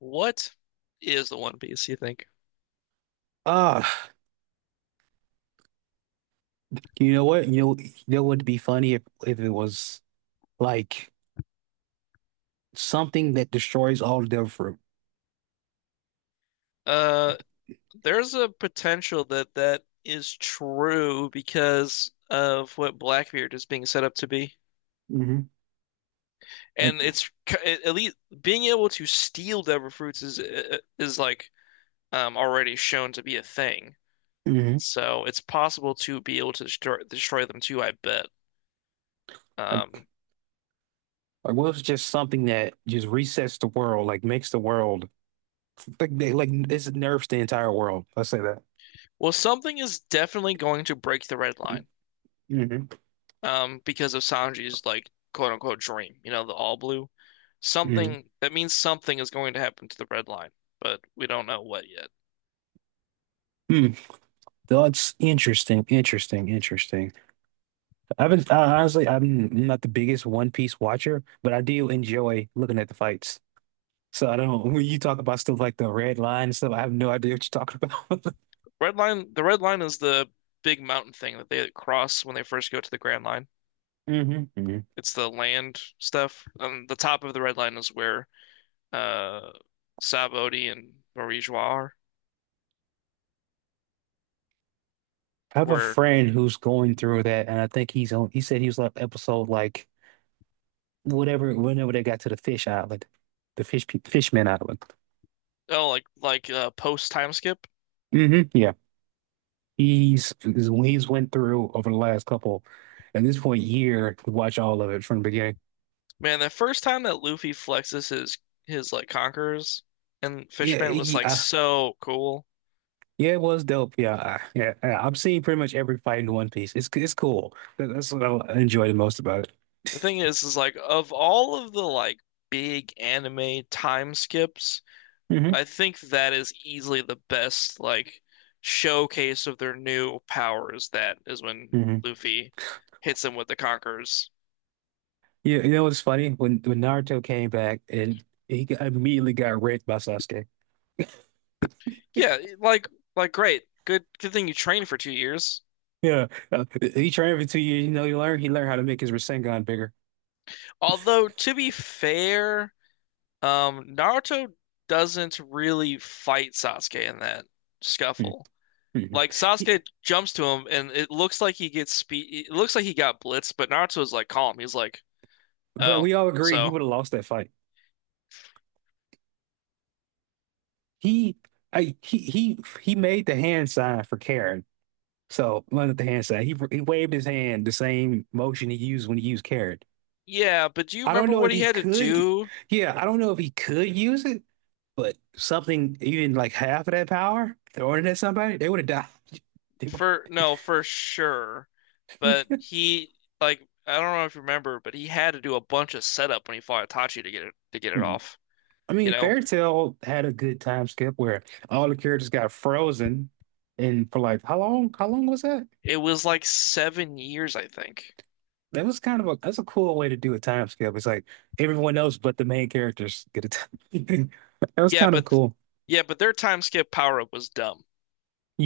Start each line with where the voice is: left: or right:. left: What is the One Piece, you think?
right: Ah, you know what? You know what would be funny if it was like something that destroys all their fruit.
left: Uh, there's a potential that that is true because of what Blackbeard is being set up to be.
right: hmm
left: And
right: Like,
left: at least being able to steal Devilfruits is like already shown to be a thing.
right: hmm
left: So it's possible to be able to destroy them too, I bet.
right: Like,
left: Um,
right: like what if it's just something that just resets the world, like makes the world like they like this nerfs the entire world. Let's say that.
left: well, something is definitely going to break the red line,
right: hmm
left: because of Sanji's like quote unquote dream, you know, the all blue.
right: hmm
left: Something that means something is going to happen to the red line, but we don't know what yet.
right: Hmm. That's interesting. Honestly, I'm not the biggest One Piece watcher, but I do enjoy looking at the fights. So I don't, when you talk about stuff like the red line and stuff, I have no idea what you're talking about.
left: Red line, the red line is the big mountain thing that they cross when they first go to the Grand Line.
right: hmm hmm
left: It's the land stuff. The top of the red line is where uh Sab Odie and Marie Joie are,
right: I have a
left: where
right: friend who's going through that, and I think he said he was on episode whatever, whenever they got to the fish island, the fishman island.
left: oh like post time skip.
right: Hmm Yeah. He's went through over the last couple, at this point, year, to watch all of it from the beginning.
left: Man, the first time that Luffy flexes his like conquerors and
right: Yeah.
left: Fishman was like so cool.
right: Yeah, it was dope. Yeah. Yeah. I've seen pretty much every fight in One Piece. It's cool. That's what I enjoy the most about
left: The
right: it.
left: thing is like of all of the like big anime time skips, I think that is easily the best like showcase of their new powers. That is when
right: hmm
left: Luffy hits him with the Conquerors.
right: you know what's funny? When Naruto came back and immediately got raped by Sasuke.
left: Yeah, great, good thing you trained for 2 years.
right: Yeah, he trained for 2 years. You know, he learned how to make his Rasengan bigger.
left: Although to be fair, Naruto doesn't really fight Sasuke in that
right: Mhm.
left: scuffle. Like
right: He,
left: Sasuke jumps to him, and it looks like he gets speed. It looks like he got blitzed, but Naruto's like calm. He's like,
right: but
left: "Oh,
right: we all agree he
left: so
right: would have lost that fight. He, I, he made the hand sign for Karen. So, well, not the hand sign. He waved his hand the same motion he used when he used Karen.
left: yeah." But do you
right: I don't
left: remember
right: know
left: what
right: if
left: he
right: he
left: had to
right: could.
left: do
right: Yeah, I don't know if he could use it, but something even like half of that power throwing it at somebody, they would have died. They would.
left: for? No, for sure. But he like I don't know if you remember, but he had to do a bunch of setup when he fought Itachi to get it
right: Hmm.
left: off.
right: I
left: You
right: mean,
left: know,
right: Fairy Tail had a good time skip where all the characters got frozen, and for like how long? How long was that?
left: it was like 7 years, I think.
right: That was kind of a that's a cool way to do a time skip. It's like everyone else but the main characters get a time. That was
left: Yeah,
right: kind of
left: but
right: cool.
left: yeah, but their time skip power up was dumb,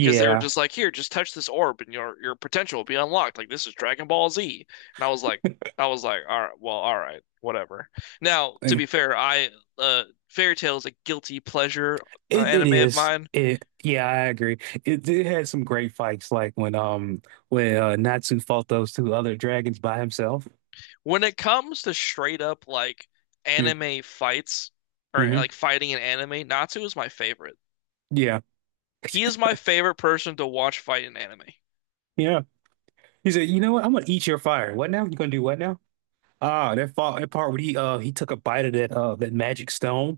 left: because they were just like, here, just touch this orb and your potential will be unlocked. Like this is Dragon Ball Z. And I was like, all right, whatever. Now, to be fair, I uh Fairy Tail is a guilty pleasure
right: It
left: anime of
right: is.
left: mine.
right: It yeah, I agree. It had some great fights, like when Natsu fought those two other dragons by himself.
left: When it comes to straight up like
right: Mm,
left: anime fights or
right: Mm-hmm.
left: like fighting in anime, Natsu is my favorite.
right: Yeah,
left: He is my favorite person to watch fight in anime.
right: yeah. He said, "You know what? I'm gonna eat your fire. What now? You gonna do what now?" Ah, that fought that part where he took a bite of that magic stone.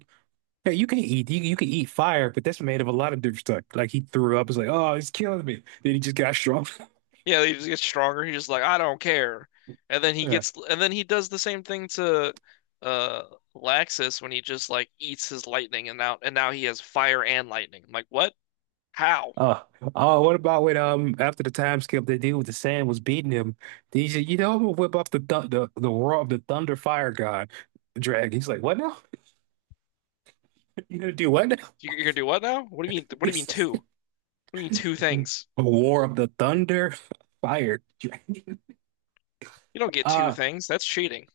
right: Hey, you, you can eat fire, but that's made of a lot of different stuff. Like he threw up. It's like, oh, it's killing me. Then he just got strong.
left: Yeah, he just gets stronger. He's just like, I don't care. And then he gets, and then he does the same thing to uh Laxus when he just like eats his lightning and now he has fire and lightning. I'm like, what? How?
right: Uh, oh, what about when after the time skip the dude with the sand was beating him? He said, you know, I'm gonna whip up the th the roar of the thunder fire god dragon. He's like, what now? You gonna do what now?
left: You're gonna do what now? What do you mean? What do
right: He
left: you mean
right: says,
left: two? What do you mean two things?
right: a war of the thunder fire dragon.
left: You don't get two
right: Uh
left: things. That's cheating.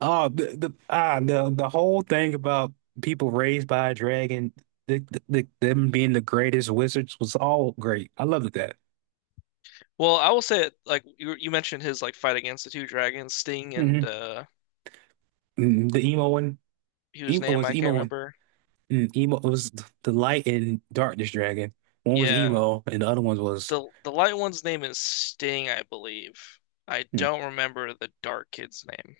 right: oh the the whole thing about people raised by a dragon, the them being the greatest wizards was all great. I loved that.
left: Well, I will say like you mentioned his like fight against the two dragons, Sting and
right: hmm The emo one,
left: whose
right: emo
left: name
right: was
left: I can't
right: emo.
left: remember.
right: Emo it was the light and darkness dragon. One was
left: Yeah,
right: emo, and the other one was
left: the light one's name is Sting, I believe. I
right: mm.
left: don't remember the dark kid's name.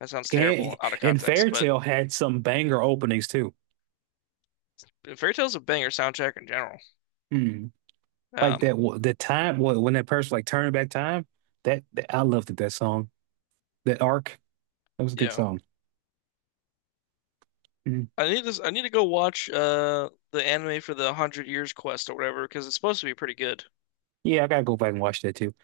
left: That sounds terrible
right: And
left: out of context, but
right: Fairytale had some banger openings too.
left: Fairy Tail's a banger soundtrack in general.
right: Mm. Like
left: Um,
right: that wa- the time wh- when that person like turned back time. That, that I loved it, that song. That arc. That was a
left: you
right: good
left: know,
right: song. Mm.
left: I need this. I need to go watch the anime for the Hundred Years Quest or whatever because it's supposed to be pretty good.
right: Yeah, I gotta go back and watch that too.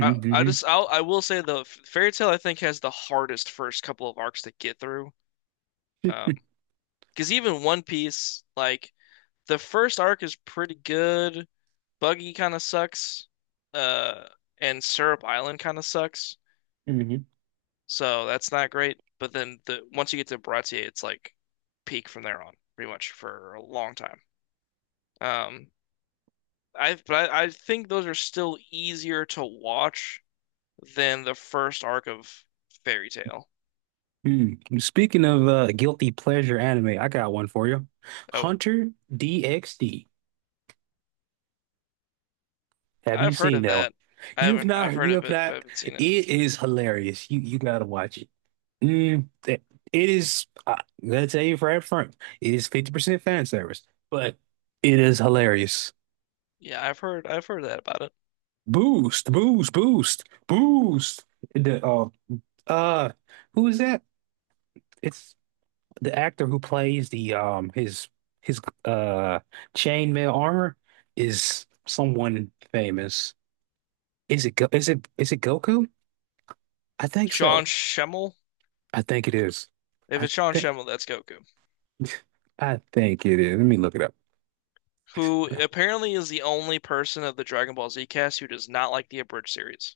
left: I will say the Fairy Tail I think has the hardest first couple of arcs to get through. Um, because even One Piece, like the first arc is pretty good, Buggy kind of sucks. Uh, and Syrup Island kind of sucks.
right: hmm
left: So that's not great. But then the once you get to Baratier, it's like peak from there on, pretty much for a long time. Um, I think those are still easier to watch than the first arc of Fairy Tail.
right: Mm. Speaking of guilty pleasure anime, I got one for you.
left: Oh,
right: Hunter DxD. Have you
left: I've heard
right: seen
left: of
right: that one?
left: that. I
right: You have
left: haven't. I've
right: not.
left: heard
right: You
left: of
right: have
left: it, but I
right: not.
left: haven't seen it.
right: It is hilarious. You gotta watch it. Mm, it is. I'll tell you right up front. It is 50% fan service, but it is hilarious.
left: I've heard that about it.
right: Boost, boost, boost, boost. The uh, who is that? It's the actor who plays the his chainmail armor is someone famous. Is it is it Goku? I think
left: Sean
right: so.
left: Schemmel.
right: I think it is.
left: If
right: I
left: it's Sean
right: think.
left: Schemmel, that's Goku,
right: I think it is. Let me look it up.
left: who apparently is the only person of the Dragon Ball Z cast who does not like the abridged series.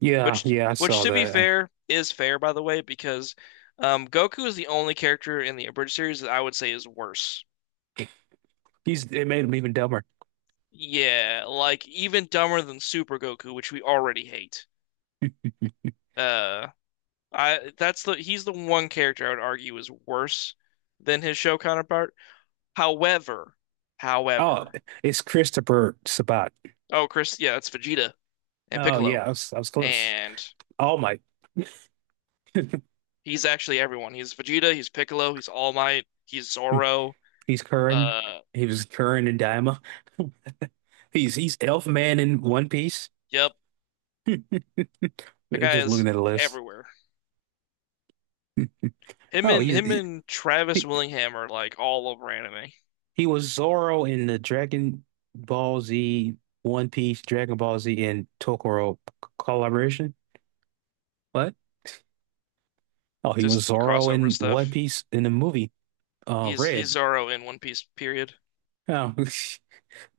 right: Yeah,
left: Which,
right: yeah, I
left: which
right: saw
left: to be
right: that.
left: fair, is fair by the way, because Goku is the only character in the abridged series that I would say is worse.
right: He's it made him even dumber.
left: Yeah, like even dumber than Super Goku, which we already hate. Uh, I that's the He's the one character I would argue is worse than his show counterpart. However,
right: Oh,
left: however,
right: it's Christopher Sabat.
left: oh Chris, yeah, it's Vegeta and
right: Oh
left: Piccolo
right: yeah, I was close.
left: and
right: All Might.
left: he's actually everyone. He's Vegeta, he's Piccolo, he's All Might, he's Zoro.
right: He's Curran.
left: Uh,
right: He was Curran and Daima. He's Elf Man in One Piece.
left: yep, that guy
right: Just
left: is
right: looking at the list.
left: everywhere.
right: Oh,
left: Him and Travis
right: he,
left: Willingham are like all over anime.
right: he was Zoro in the Ball Z, One Piece, Dragon Ball Z, and Tokoro collaboration. What? Oh, he
left: Just
right: was
left: the
right: Zoro
left: crossover
right: in One
left: stuff.
right: Piece in the movie.
left: He's
right: Red.
left: Zoro in One Piece, period.
right: Oh,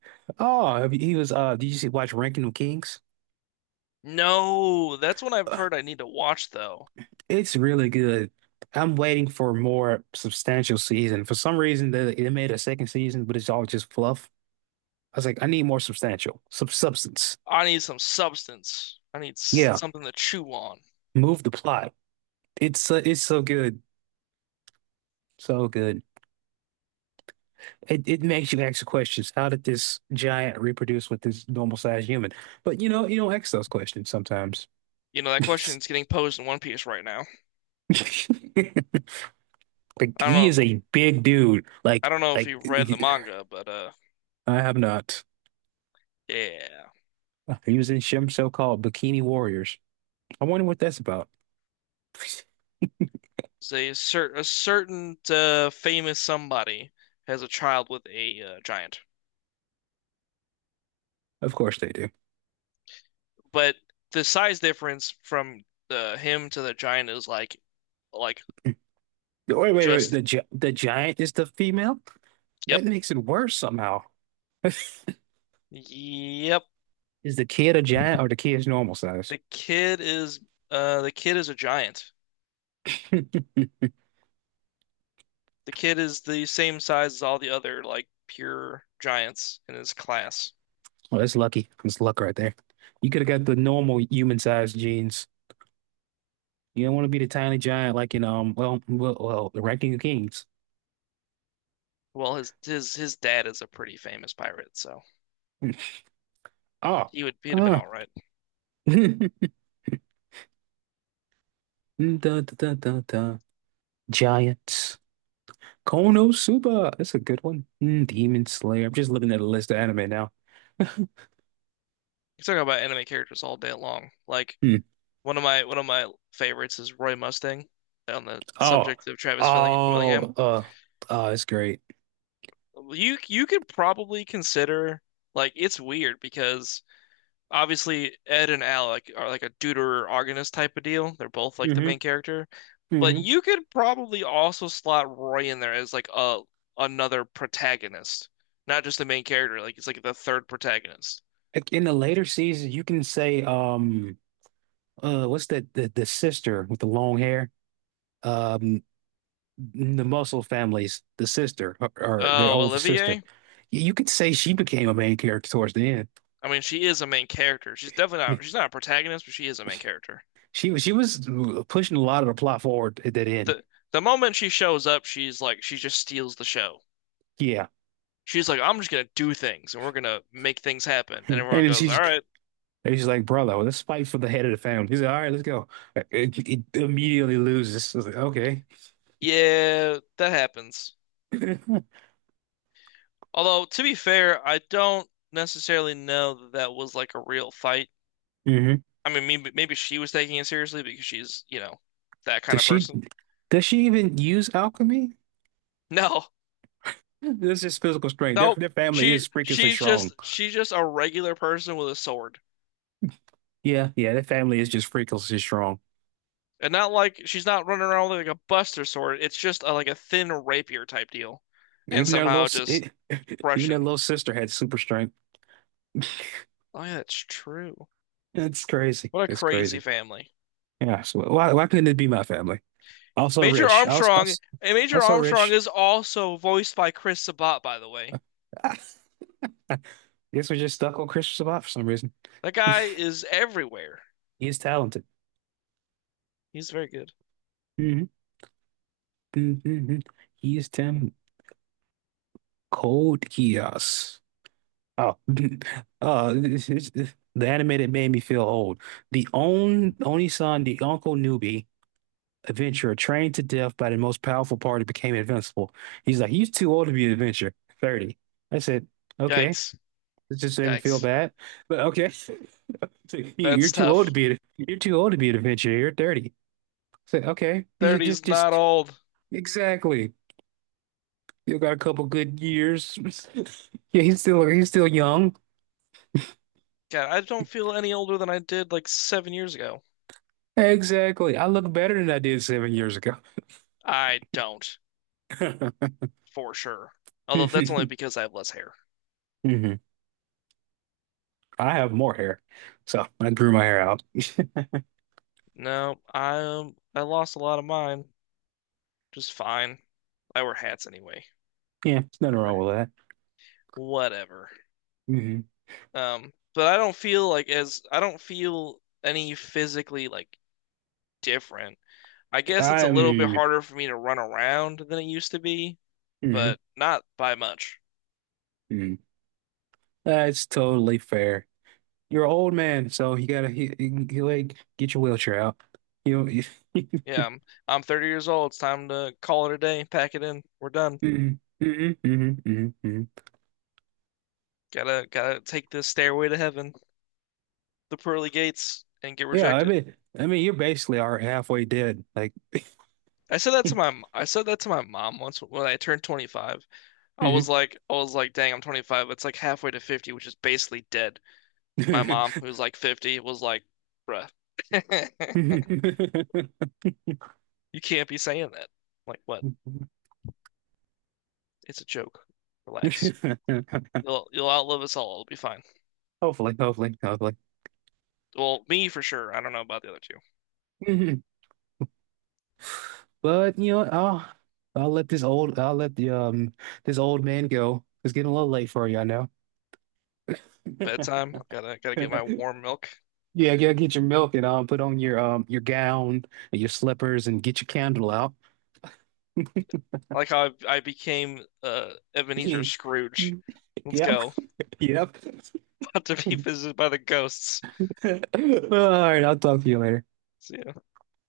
right: oh, he was. Did you watch Ranking of Kings?
left: No, that's what I've
right: Ugh,
left: heard I need to watch though.
right: it's really good. I'm waiting for more substantial season. For some reason, they made a second season, but it's all just fluff. I was like, I need more substantial, sub substance.
left: I need some substance. I need
right: Yeah,
left: something to chew on.
right: move the plot. It's so good, so good. It makes you ask questions. How did this giant reproduce with this normal sized human? But you know, you don't ask those questions sometimes.
left: You know, that question's getting posed in One Piece right now.
right: Like
left: I
right: he
left: don't know.
right: is a big dude.
left: I don't know if you've read the manga, but
right: I have not.
left: yeah.
right: He was in Shim so-called Bikini Warriors. I wonder what that's about.
left: Say a, cer a certain famous somebody has a child with a giant,
right: Of course they do.
left: but the size difference from the him to the giant is like
right: Wait.
left: just
right: The gi the giant is the female?
left: yep,
right: That makes it worse somehow.
left: yep.
right: Is the kid a giant or the kid is normal size?
left: The kid is the kid is a giant.
right: Hmm.
left: The kid is the same size as all the other like pure giants in his class.
right: Well, that's lucky. That's luck right there. You could have got the normal human size genes. You don't want to be the tiny giant like in well the Ranking of Kings.
left: Well, his dad is a pretty famous pirate, so
right: Oh.
left: he'd have been
right: Ah.
left: all right.
right: Dun, dun. Giants. Konosuba. That's a good one. Mm, Demon Slayer. I'm just looking at a list of anime now.
left: You're talking about anime characters all day long, like.
right: Hmm.
left: One of my favorites is Roy Mustang on the
right: Oh.
left: subject of Willingham.
right: Oh. Oh, it's great.
left: You could probably consider like it's weird because obviously Ed and Alec are like a deuteragonist type of deal. They're both like the
right: hmm
left: main character, but
right: hmm
left: you could probably also slot Roy in there as like a another protagonist, not just the main character. Like it's like the third protagonist.
right: Like in the later seasons, you can say, what's that? The sister with the long hair. Um, the Muscle families. The sister or their
left: Oh,
right: older sister.
left: Olivier.
right: You could say she became a main character towards the end.
left: I mean, she is a main character. She's definitely
right: I mean,
left: not. She's not a protagonist, but she is a main character.
right: she was pushing a lot of the plot forward at that end.
left: the the moment she shows up, she's like she just steals the show.
right: Yeah.
left: She's like, I'm just gonna do things and we're gonna make things happen. And
right: And
left: everyone
right: then
left: goes,
right: she
left: all right,
right: and he's like, brother, well, let's fight for the head of the family. He's like, all right, let's go. It immediately loses. I was like, okay.
left: yeah, that happens. Although to be fair, I don't necessarily know that that was like a real fight.
right: hmm
left: I mean, maybe she was taking it seriously because she's, you know, that kind
right: Does
left: of
right: she
left: person.
right: does she even use alchemy?
left: No,
right: This is physical strength.
left: nope.
right: Their family is freakishly strong.
left: She's just a regular person with a sword.
right: Yeah, yeah, their family is just freakishly strong.
left: And not like she's not running around with like a buster sword. It's just a, like a thin rapier type deal. And
right: Even their little
left: somehow
right: s-
left: just
right: it, even their
left: crushing.
right: little sister had super strength.
left: Oh yeah, that's true.
right: It's crazy.
left: What a
right: It's
left: crazy
right: crazy.
left: family.
right: Yeah. So why couldn't it be my family? Also
left: Major
right: rich.
left: Armstrong, Major
right: Also
left: Armstrong
right: rich.
left: is also voiced by Chris Sabat, by the way.
right: Guess we're just stuck on Christopher Sabat for some reason.
left: That guy is everywhere.
right: He is talented.
left: He's very good.
right: Mhm, mhm. He's them cold Geass. Oh, the animated made me feel old. The own only son, the Uncle Newbie adventurer, trained to death by the most powerful party, became invincible. He's like, he's too old to be an adventurer. 30. I said, okay,
left: Yikes.
right: this just made me feel
left: Yikes.
right: bad, but okay. So, "You- You're
left: That's
right: too old to
left: tough.
right: you're too old to be an adventurer. You're 30. I said, okay, you should
left: 30's not
right: just
left: old.
right: exactly. Still got a couple good years. Yeah, he's still young.
left: God, I don't feel any older than I did like 7 years ago.
right: Exactly. I look better than I did 7 years ago.
left: I don't, for sure. Although that's only
right: hmm
left: because I have less hair.
right: I have more hair, so I grew my hair out.
left: No, I lost a lot of mine. Just fine. I wear hats anyway.
right: Yeah, there's nothing wrong with that.
left: Whatever.
right: hmm
left: But I don't feel like as I don't feel any physically like different. I guess it's
right: I
left: a little bit
right: am.
left: harder for me to run around than it used to be,
right: mhm,
left: but not by much.
right: mhm. That's totally fair. You're an old man, so you gotta like get your wheelchair out. You know.
left: Yeah, I'm, I'm 30 years old. It's time to call it a day, pack it in. We're done.
right: hmm hmm hmm hmm
left: Gotta take this stairway to heaven, the pearly gates, and get
right: Yeah,
left: rejected.
right: I mean, you're basically are halfway dead. Like.
left: I said that to my mom once when I turned 25.
right: Mhm.
left: I was like, dang, I'm 25. It's like halfway to 50, which is basically dead. My mom, who's like 50, was like, bruh,
right: Hopefully,
left: you can't be saying that. I'm like, what? It's a joke. Relax. You'll outlive us all. It'll be fine.
right: hopefully.
left: Well, me for sure. I don't know about the other two.
right: Mhm. But you know, what, I'll let the this old man go. It's getting a little late for you, I know.
left: Bedtime. Gotta get my warm milk.
right: Yeah, yeah, get your milk and put on your gown and your slippers and get your candle out.
left: I like how I became Ebenezer Scrooge. Let's
right: Yep,
left: go.
right: yep.
left: About to
right: All
left: be visited by the ghosts.
right: right, I'll talk to you later.
left: See ya.